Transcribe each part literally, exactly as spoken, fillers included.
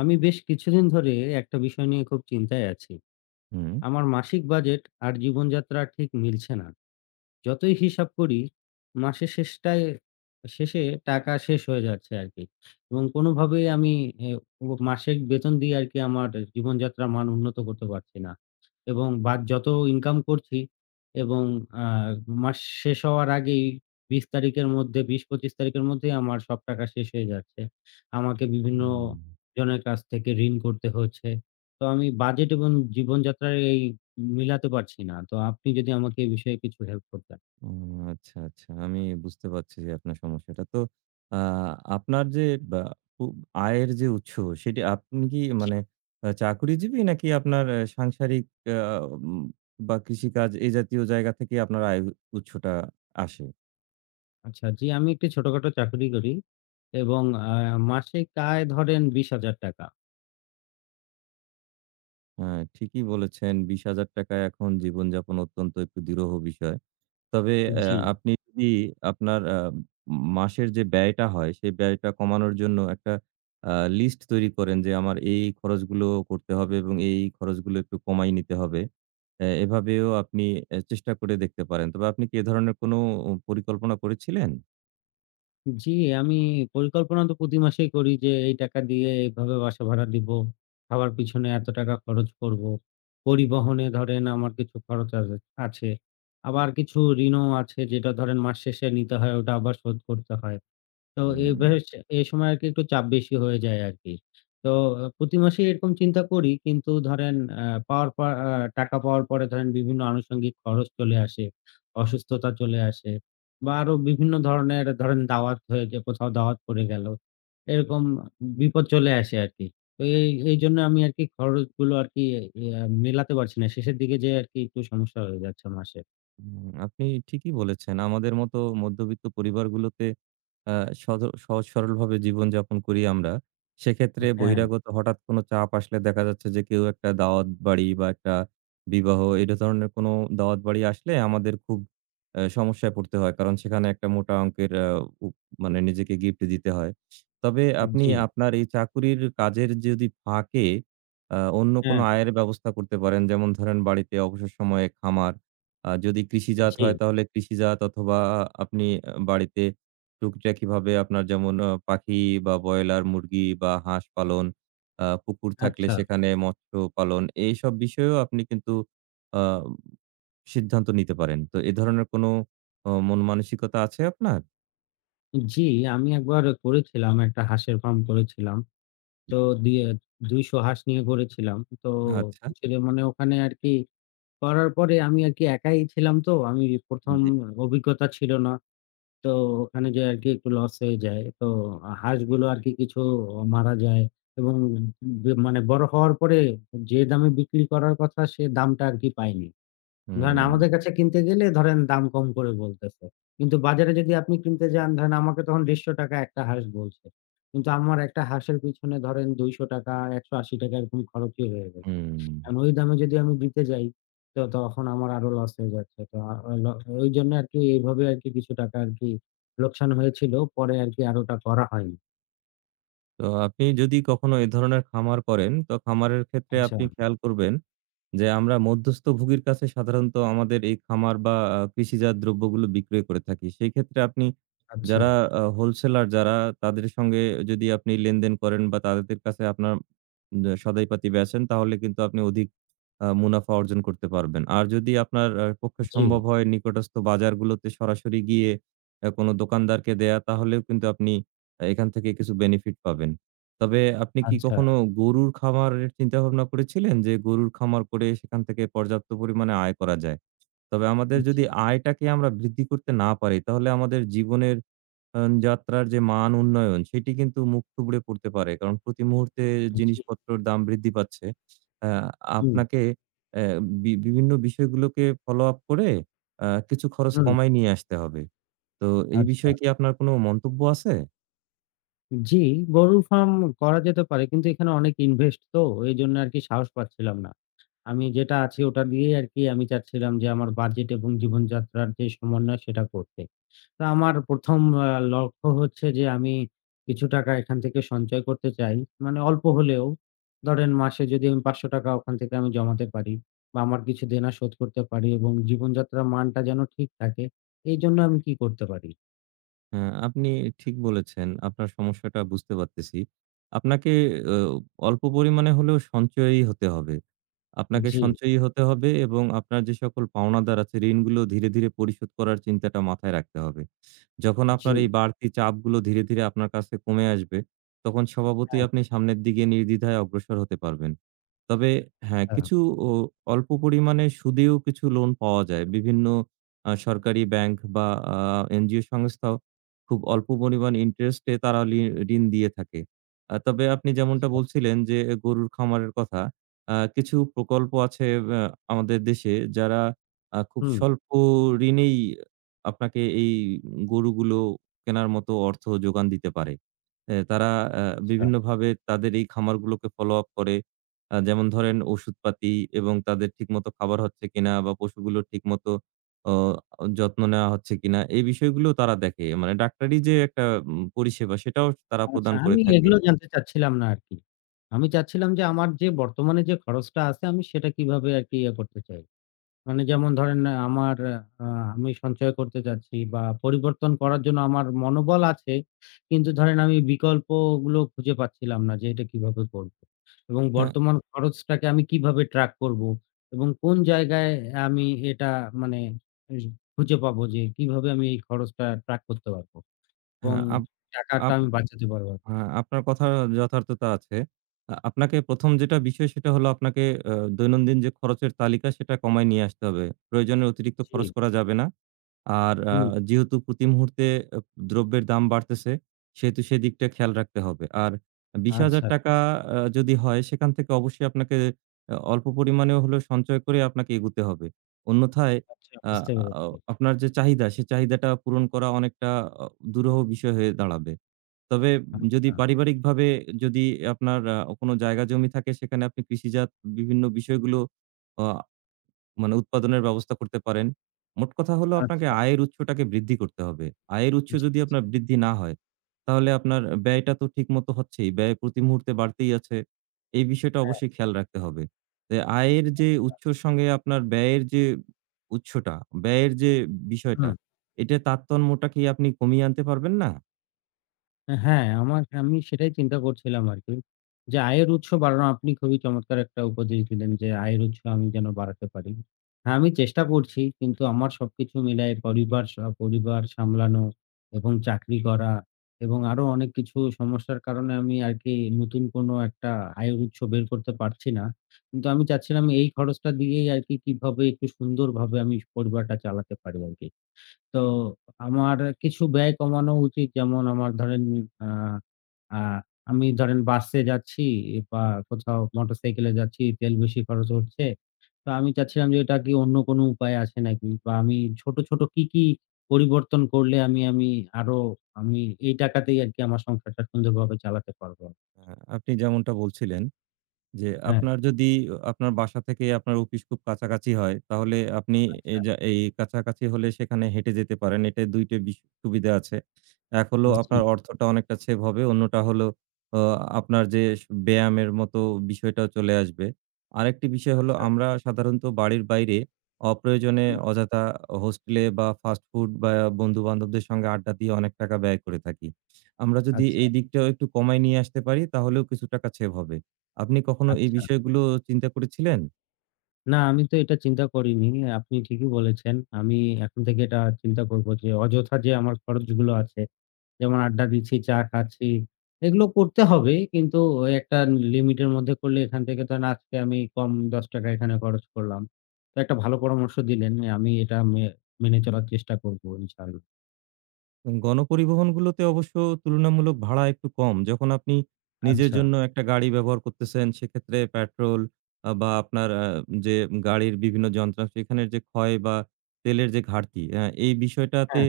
আমি বেশ কিছুদিন ধরে একটা বিষয় নিয়ে খুব চিন্তায় আছি। হুম, আমার মাসিক বাজেট আর জীবনযাত্রা ঠিক মিলছে না। যতই হিসাব করি, মাসের শেষটায় শেষে টাকা শেষ হয়ে যাচ্ছে আরকি। এবং কোনোভাবেই আমি এ ও মাসিক বেতন দিয়ে আরকি আমার জীবনযাত্রার মান উন্নত করতে পারছি না। এবং বাদ যত ইনকাম করছি এবং আ মাস শেষ হওয়ার আগেই বিশ তারিখের মধ্যে বিশ থেকে পঁচিশ তারিখের মধ্যেই আমার সব টাকা শেষ হয়ে যাচ্ছে। আমাকে বিভিন্ন হুম, জনের কাছ থেকে ঋণ করতে হচ্ছে। তো আমি বাজেট এবং জীবনযাত্রার এই মিলাতে পারছি না। তো আপনি যদি আমাকে এই বিষয়ে কিছু হেল্প করতেন। হুম, আচ্ছা, আচ্ছা। আমি বুঝতে পারছি যে আপনার সমস্যাটা। তো আ আপনার যে বা উ আয়ের যে উৎস সেটি আপনি কি জি। মানে আ চাকুরিজীবী নাকি আপনার আ সাংসারিক আ উম বা কৃষিকাজ এ জাতীয় জায়গা থেকে আপনার আয়ের উৎসটা আসে? আচ্ছা, জি, আমি একটি ছোটখাটো চাকরি করি এবং আ মাসিক আয় ধরেন ৳বিশ হাজার। হ্যাঁ, ঠিকই বলেছেন। ৳বিশ হাজার টাকা এখন জীবনযাপন অত্যন্ত একটু দুরূহ বিষয়। তবে অ্যা জি। আপনি যদি আপনার আ মাসের যে ব্যয়টা হয়, সেই ব্যয়টা কমানোর জন্য একটা আ লিস্ট তৈরি করেন যে, আমার এই খরচগুলো করতে হবে এবং এই, এই খরচগুলো একটু কমায় নিতে হবে। অ্যা এভাবেও আপনি অ্যা চেষ্টা করে দেখতে পারেন। তবে আপনি কি এ ধরনের কোনো পরিকল্পনা করেছিলেন? জি, আমি পরিকল্পনা তো প্রতি মাসেই করি যে এই টাকা দিয়ে এভাবে বাসা ভাড়া দিব। খাবার পিছনে এত টাকা খরচ করব। পরিবহনে ধরেন আমার কিছু খরচ আছে আছে। আবার কিছু ঋণও আছে যেটা ধরেন মাস শেষে নিতে হয় ওটা আবার শোধ করতে হয়। তো এ হুম। বেশ এ সময় আরকি একটু চাপ বেশি হয়ে যায় আরকি। তো আ প্রতি মাসেই এরকম চিন্তা করি কিন্তু ধরেন আ পাওয়ার পর আ টাকা পাওয়ার পরে ধরেন বিভিন্ন আনুষঙ্গিক খরচ চলে আসে, অসুস্থতা চলে আসে বা আরো বিভিন্ন ধরনের ধরেন দাওয়াত হয়ে যে কোথাও দাওয়াত পড়ে গেল। এরকম বিপদ চলে আসে আরকি। তো এই এইজন্য আমি আরকি খরচগুলো আরকি ইয়া মেলাতে পারছি না। শেষের দিকে যেয়ে আরকি একটু সমস্যা হয়ে যাচ্ছে মাসের। হুম, আপনি ঠিকই বলেছেন। আমাদের মতো মধ্যবিত্ত পরিবারগুলোতে আ সজ সহজ সরলভাবে জীবনযাপন করি আমরা। সেক্ষেত্রে হ্যাঁ, বহিরাগত হঠাৎ কোনো চাপ আসলে দেখা যাচ্ছে যে কেউ একটা দাওয়াত বাড়ি বা একটা বিবাহ এটা ধরনের কোনো দাওয়াত বাড়ি আসলে আমাদের খুব আ সমস্যায় পড়তে হয়। কারণ সেখানে একটা মোটা অঙ্কের আ উপ মানে নিজেকে গিফট দিতে হয়। তবে আপনি জি, আপনার এই চাকুরির কাজের যদি ফাঁকে আ অন্য কোনো হ্যাঁ, আয়ের ব্যবস্থা করতে পারেন। যেমন ধরেন বাড়িতে অবসর সময়ে খামার আ যদি কৃষিজাত জি, হয় তাহলে কৃষিজাত অথবা আপনি আ বাড়িতে টুকিটাকিভাবে আপনার যেমন আ পাখি বা ব্রয়লার মুরগি বা হাঁস পালন, আ পুকুর থাকলে আচ্ছা। সেখানে মৎস্য পালন, এইসব বিষয়েও আপনি কিন্তু আ সিদ্ধান্ত নিতে পারেন। তো এ ধরনের কোনো অ মন মানসিকতা আছে আপনার? জি, আমি একবার করেছিলাম। একটা হাঁসের ফার্ম করেছিলাম। তো দিয়ে দুইশ হাঁস নিয়ে করেছিলাম। তো আচ্ছা। ছিল মানে ওখানে আরকি করার পরে আমি আরকি একাই ছিলাম তো। আমি ১ম জি। অভিজ্ঞতা ছিল না। তো ওখানে যেয়ে আরকি একটু লস হয়ে যায়। তো হাঁসগুলো আরকি কিছু মারা যায় এবং বে মানে বড় হওয়ার পরে যে দামে বিক্রি করার কথা সে দামটা আরকি পাইনি। ধরেন হুম, আমাদের কাছে কিনতে গেলে ধরেন দাম কম করে বলতেছে। কিন্তু বাজারে যদি আপনি কিনতে যান ধরেন আমাকে তখন ৳একশ পঞ্চাশ একটা হাঁস বলছে। কিন্তু আমার একটা হাঁসের পিছনে ধরেন ৳দুইশ, ৳একশ আশি এরকম খরচই হয়ে গেছে। হুম। এখন ওই দামে যদি আমি দিতে যাই তো তখন আমার আরো লস হয়ে যাচ্ছে। তো আ আ- ল ওইজন্য আরকি এভাবে আরকি কিছু টাকা আরকি লোকসান হয়েছিল। পরে আরকি আর ওটা করা হয়নি। তো আপনি যদি কখনো এ ধরনের খামার করেন, তো খামারের ক্ষেত্রে আচ্ছা, আপনি খেয়াল করবেন যে আমরা মধ্যস্থভোগীর কাছে সাধারণত আমাদের এই খামার বা আ কৃষিজাত দ্রব্যগুলো বিক্রয় করে থাকি। সেই ক্ষেত্রে আপনি আচ্ছা। যারা আ হোলসেলার যারা তাদের সঙ্গে যদি আপনি লেনদেন করেন বা তাদের কাছে আপনার দ সদাইপাতি বেচেন তাহলে কিন্তু আপনি অধিক আ মুনাফা অর্জন করতে পারবেন। আর যদি আপনার আ পক্ষে জি, সম্ভব হয় নিকটস্থ বাজারগুলোতে সরাসরি গিয়ে আ কোনো দোকানদারকে দেয়া তাহলেও কিন্তু আপনি আহ, এখান থেকে কিছু বেনিফিট পাবেন। তবে আপনি কি আচ্ছা। কখনো গরুর খামারের চিন্তাভাবনা করেছিলেন? যে গরুর খামার করে সেখান থেকে পর্যাপ্ত পরিমাণে আয় করা যায়। তবে আমাদের জি, যদি আয়টাকে আমরা বৃদ্ধি করতে না পারি, তাহলে আমাদের জীবনের আ যাত্রার যে মান উন্নয়ন, সেটি কিন্তু মুখ থুবড়ে পড়তে পারে। কারণ প্রতি মুহূর্তে জি। জিনিসপত্রের দাম বৃদ্ধি পাচ্ছে। আ হুম, আপনাকে অ্যা বি বিভিন্ন বিষয়গুলোকে ফলো আপ করে আ কিছু খরচ হুম, কমায় নিয়ে আসতে হবে। তো এই আচ্ছা। বিষয়ে কি আপনার কোনো মন্তব্য আছে? জি, গরুর ফার্ম করা যেতে পারে। কিন্তু এখানে অনেক ইনভেস্ট তো এজন্য আরকি সাহস পাচ্ছিলাম না। আমি যেটা আছি ওটা দিয়েই আরকি আমি চাচ্ছিলাম যে আমার বাজেট এবং জীবনযাত্রার যে সমন্বয় সেটা করতে। তো আমার ১ম আ লক্ষ্য হচ্ছে যে আমি কিছু টাকা এখান থেকে সঞ্চয় করতে চাই। মানে অল্প হলেও ধরেন মাসে যদি আমি ৳পাঁচশ ওখান থেকে আমি জমাতে পারি বা আমার কিছু দেনা শোধ করতে পারি এবং জীবনযাত্রার মানটা যেন ঠিক থাকে। এইজন্য আমি কি করতে পারি? হ্যাঁ, আপনি ঠিক বলেছেন। আপনার সমস্যাটা বুঝতে পারতেছি। আপনাকে অ অল্প পরিমাণে হলেও সঞ্চয়ী হতে হবে। আপনাকে জি, সঞ্চয়ী হতে হবে এবং আপনার যে সকল পাওনাদার আছে, ঋণগুলো ধীরে, ধীরে পরিশোধ করার চিন্তাটা মাথায় রাখতে হবে। যখন জি। আপনার এই বাড়তি চাপগুলো ধীরে, ধীরে আপনার কাছে কমে আসবে, তখন স্বভাবতই আচ্ছা, আপনি সামনের দিকে নির্দ্বিধায় অগ্রসর হতে পারবেন। তবে হ্যাঁ, কিছু ও অল্প পরিমাণে সুদেও কিছু লোন পাওয়া যায়। বিভিন্ন আ সরকারি ব্যাংক বা আ এনজিও সংস্থাও খুব অল্প পরিমাণ ইন্টারেস্টে তারা লি ঋণ দিয়ে থাকে। আ তবে আপনি যেমনটা আচ্ছা। বলছিলেন যে গরুর খামারের কথা, আ কিছু প্রকল্প আছে আ আমাদের দেশে যারা আ খুব হুম, স্বল্প ঋণেই আপনাকে এই গরুগুলো কেনার মতো অর্থ যোগান দিতে পারে। এ তারা আ আচ্ছা, বিভিন্নভাবে তাদের এই খামারগুলোকে ফলো আপ করে আ যেমন ধরেন ওষুধপাতি এবং তাদের ঠিকমতো খাবার হচ্ছে কিনা বা পশুগুলোর ঠিকমতো অ যত্ন নেওয়া হচ্ছে কিনা, এই বিষয়গুলোও তারা দেখে। মানে ডাক্তারি যে একটা উম পরিষেবা সেটাও তারা আচ্ছা। প্রদান করে আমি থাকে। এগুলো জানতে চাচ্ছিলাম না আরকি। আমি চাচ্ছিলাম যে আমার যে বর্তমানে যে খরচটা আছে আমি সেটা কিভাবে আরকি ইয়ে করতে চাই। মানে যেমন ধরেন আ আমার আ আমি সঞ্চয় করতে চাচ্ছি বা পরিবর্তন করার জন্য আমার মনোবল আছে। কিন্তু ধরেন আমি বিকল্পগুলো খুঁজে পাচ্ছিলাম না যে এটা কিভাবে করব। এবং হ্যাঁ, বর্তমান খরচটাকে আমি কিভাবে ট্র্যাক করব এবং কোন জায়গায় আমি এটা মানে এ খুঁজে পাবো যে কিভাবে আমি এই খরচটা ট্র্যাক করতে পারব? এবং হ্যাঁ, আপ টাকাটা আপ আমি বাঁচাতে পারবো। হ্যাঁ, আপনার কথার যথার্থতা আছে। আ আপনাকে প্রথম যেটা বিষয় সেটা হলো আপনাকে আ দৈনন্দিন যে খরচের তালিকা সেটা কমায় নিয়ে আসতে হবে। প্রয়োজনের অতিরিক্ত জি, খরচ করা যাবে না। আর আ হুম, যেহেতু প্রতি মুহূর্তে আ দ্রব্যের দাম বাড়তেছে, সেহেতু সেদিকটা খেয়াল রাখতে হবে। আর আচ্ছা, ৳বিশ হাজার টাকা আ যদি হয়, সেখান থেকে অবশ্যই আপনাকে আ অল্প পরিমাণেও হলেও সঞ্চয় করে আপনাকে এগুতে হবে। অন্যথায় আচ্ছা আ বুঝতে আ পেরেছি। আপনার যে চাহিদা, সে চাহিদাটা পূরণ করা অনেকটা অ দুরূহ বিষয় হয়ে দাঁড়াবে। তবে যদি আচ্ছা, পারিবারিকভাবে যদি আপনার আ কোনো জায়গা জমি থাকে, সেখানে আপনি কৃষিজাত বিভিন্ন বিষয়গুলো অ মানে উৎপাদনের ব্যবস্থা করতে পারেন। মোট কথা হলো আপনাকে আচ্ছা। আয়ের উৎসটাকে বৃদ্ধি করতে হবে। আয়ের উৎস জি, যদি জি। আপনার বৃদ্ধি না হয়, তাহলে আপনার ব্যয়টা তো ঠিকমতো হচ্ছেই। ব্যয় প্রতি মুহূর্তে বাড়তেই আছে। এই বিষয়টা হ্যাঁ, অবশ্যই খেয়াল রাখতে হবে। যে আয়ের যে হ্যাঁ। উৎসর সঙ্গে আপনার ব্যয়ের যে উৎসটা, ব্যয়ের যে বিষয়টা, হুম। এটা তারতম্যটা কি আপনি কমিয়ে আনতে পারবেন না? হ্যাঁ, আমার আমি সেটাই চিন্তা করছিলাম আরকি। যে আয়ের উৎস বাড়ানো আপনি খুবই চমৎকার একটা উপদেশ দিলেন যে আয়ের উৎস আমি যেন বাড়াতে পারি। হ্যাঁ, আমি চেষ্টা করছি কিন্তু আমার সবকিছু মিলায়ে পরিবার স পরিবার সামলানো এবং চাকরি করা এবং আরো অনেক কিছু সমস্যার কারণে আমি আরকি নতুন কোনো একটা আয়ের উৎস বের করতে পারছি না। কিন্তু আমি চাচ্ছিলাম এই খরচটা দিয়েই আরকি কিভাবে একটু সুন্দরভাবে আমি পরিবারটা চালাতে পারি আরকি। তো আমার কিছু ব্যয় কমানো উচিত। যেমন আমার ধরেন আ আ আমি ধরেন বাসে যাচ্ছি বা কোথাও মোটরসাইকেলে যাচ্ছি, তেল বেশি খরচ হচ্ছে। তো আমি চাচ্ছিলাম যে এটা কি অন্য কোনো উপায় আছে নাকি? বা আমি ছোট, ছোট কি, কি পরিবর্তন করলে আমি আমি আরো আমি এই টাকাতেই আরকি আমার সংসারটা সুন্দরভাবে চালাতে পারবো। আ আপনি যেমনটা বলছিলেন। যে হ্যাঁ। আপনার যদি আপনার বাসা থেকে আপনার অফিস খুব কাছাকাছি হয়, তাহলে আপনি আচ্ছা, এই যা এই কাছাকাছি হলে সেখানে হেঁটে যেতে পারেন। এটা দুই টা বিশ সুবিধা আছে। এক হলো জি। আপনার অর্থটা অনেকটা সেভ হবে। অন্যটা হলো অ আপনার যে স ব্যায়ামের মতো বিষয়টাও চলে আসবে। আরেকটি বিষয় হলো আচ্ছা, আমরা সাধারণত বাড়ির বাইরে অপ্রয়োজনে অযথা হোস্টেলে বা ফাস্ট ফুড বা বন্ধু-বান্ধবদের সঙ্গে আড্ডা দিয়ে অনেক টাকা ব্যয় করে থাকি। আমরা যদি আচ্ছা, এই দিকটাও একটু কমায় নিয়ে আসতে পারি তাহলেও কিছু টাকা সেভ হবে। আপনি কখনো এই আচ্ছা। বিষয়গুলো চিন্তা করেছিলেন? না, আমি তো এটা চিন্তা করিনি। আপনি ঠিকই বলেছেন। আমি এখন থেকে এটা চিন্তা করব যে অযথা যে আমার খরচগুলো আছে, যেমন আড্ডা দিচ্ছি, চা খাচ্ছি, এগুলো করতে হবে। কিন্তু ওই একটা লিমিটের মধ্যে করলে এখান থেকে ধরেন আজকে আমি কম ৳দশ এখানে খরচ করলাম। তো একটা ভালো পরামর্শ দিলেন। আমি এটা মে মেনে চলার চেষ্টা করব ইনশাআল্লাহ। গণপরিবহনগুলোতে অবশ্য তুলনামূলক ভাড়া একটু কম। যখন আপনি নিজের আচ্ছা। জন্য একটা গাড়ি ব্যবহার করতেছেন, সেক্ষেত্রে পেট্রোল আ বা আপনার আ যে গাড়ির বিভিন্ন যন্ত্রাংশ, এখানের যে ক্ষয় বা তেলের যে ঘাটতি, আ এই বিষয়টাতে হ্যাঁ,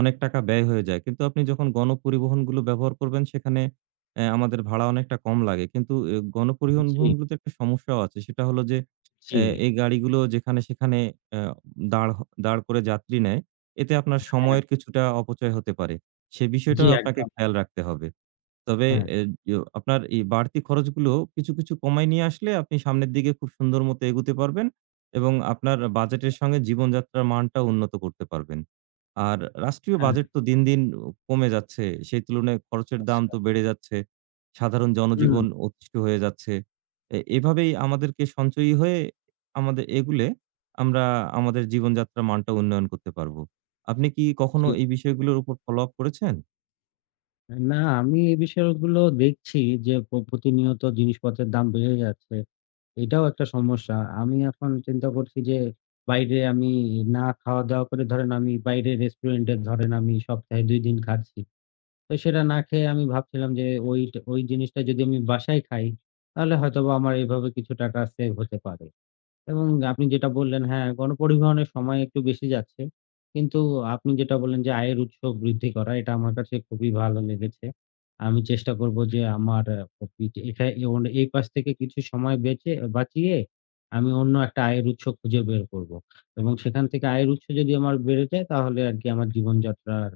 অনেক টাকা ব্যয় হয়ে যায়। কিন্তু আপনি যখন গণপরিবহনগুলো ব্যবহার করবেন, সেখানে অ্যা আমাদের ভাড়া অনেকটা কম লাগে। কিন্তু এ জি, গণপরিবহনগুলোতে একটা সমস্যাও আছে। সেটা হলো যে, অ্যা জি। এই গাড়িগুলো যেখানে সেখানে অ্যা দাঁড় হ দাঁড় করে যাত্রী নেয়। এতে আপনার হ্যাঁ, সময়ের কিছুটা অপচয় হতে পারে। সে জি বিষয়টাও আপনাকে একদম। খেয়াল রাখতে হবে। তবে হ্যাঁ, এ য আপনার এই বাড়তি খরচগুলো কিছু, কিছু কমায় নিয়ে আসলে আপনি সামনের দিকে খুব সুন্দর মতো এগুতে পারবেন এবং আপনার বাজেটের আচ্ছা। সঙ্গে জীবনযাত্রার মানটাও উন্নত করতে পারবেন। আর রাষ্ট্রীয় হ্যাঁ, বাজেট তো দিন, দিন উ কমে যাচ্ছে। সেই তুলনায় খরচের দাম আচ্ছা। তো বেড়ে যাচ্ছে। সাধারণ হুম, জনজীবন অতিষ্ঠ হয়ে যাচ্ছে। এ এভাবেই আমাদেরকে সঞ্চয়ী হয়ে আমাদের এগুলে আমরা আমাদের জীবনযাত্রার মানটা উন্নয়ন করতে পারব। আপনি কি কখনো জি। এই বিষয়গুলোর উপর ফলো আপ করেছেন? না, আমি এই বিষয়গুলো দেখছি যে প প্রতিনিয়ত জিনিসপত্রের দাম বেড়ে যাচ্ছে। এটাও একটা সমস্যা। আমি এখন চিন্তা করছি যে বাইরে আমি না খাওয়া-দাওয়া করে ধরেন আমি বাইরে রেস্টুরেন্টে ধরেন আমি সপ্তাহে দুই দিন খাচ্ছি। তো সেটা না খেয়ে আমি ভাবছিলাম যে ওই ট ওই জিনিসটা যদি আমি বাসায় খাই, তাহলে হয়তোবা আমার এভাবে কিছু টাকা সেভ হতে পারে। এবং আপনি যেটা বললেন, হ্যাঁ, গণপরিবহনের সময় একটু বেশি যাচ্ছে। কিন্তু আপনি যেটা বললেন যে, আয়ের উৎস বৃদ্ধি করা, এটা আমার কাছে খুবই ভালো লেগেছে। আমি চেষ্টা করব যে, আমার আ এটা এ- এই পাশ থেকে কিছু সময় বেঁচে বাঁচিয়ে আমি অন্য একটা আয়ের উৎস খুঁজে বের করব। এবং সেখান থেকে আয়ের উৎস যদি আমার বেড়ে যায়, তাহলে আরকি আমার জীবনযাত্রার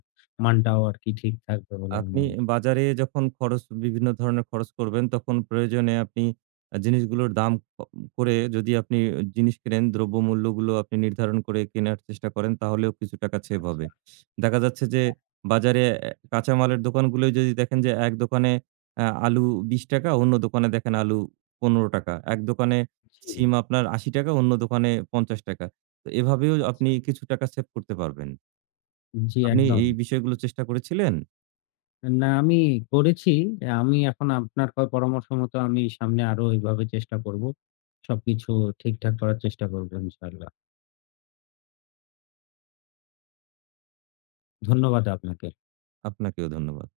মানটাও আরকি ঠিক থাকবে বলে আমি আপনি মনে করছি। বাজারে যখন খরচ বিভিন্ন ধরনের খরচ করবেন, তখন প্রয়োজনে আপনি আ জিনিসগুলোর দাম ক করে যদি আপনি জিনিস কেনেন, দ্রব্যমূল্যগুলো আপনি নির্ধারণ করে কেনার চেষ্টা করেন, তাহলেও কিছু টাকা সেভ হবে। আচ্ছা, দেখা যাচ্ছে যে হ্যাঁ, বাজারে এ কাঁচামালের দোকানগুলোয় যদি দেখেন যে এক দোকানে আ আলু ৳বিশ টাকা, অন্য দোকানে দেখেন আলু ৳পনেরো টাকা, এক দোকানে জি, সিম আপনার ৳আশি টাকা, অন্য দোকানে ৳পঞ্চাশ টাকা। তো এভাবেও আপনি আচ্ছা। কিছু টাকা সেভ করতে পারবেন। জি, আপনি একদম। এই বিষয়গুলো চেষ্টা করেছিলেন? না, আমি করেছি। আমি এখন আপনার ক পরামর্শ মতো আমি সামনে আরো এভাবে চেষ্টা করব। সবকিছু ঠিকঠাক করার চেষ্টা করব ইনশাআল্লাহ। ধন্যবাদ আপনাকে। আপনাকেও ধন্যবাদ।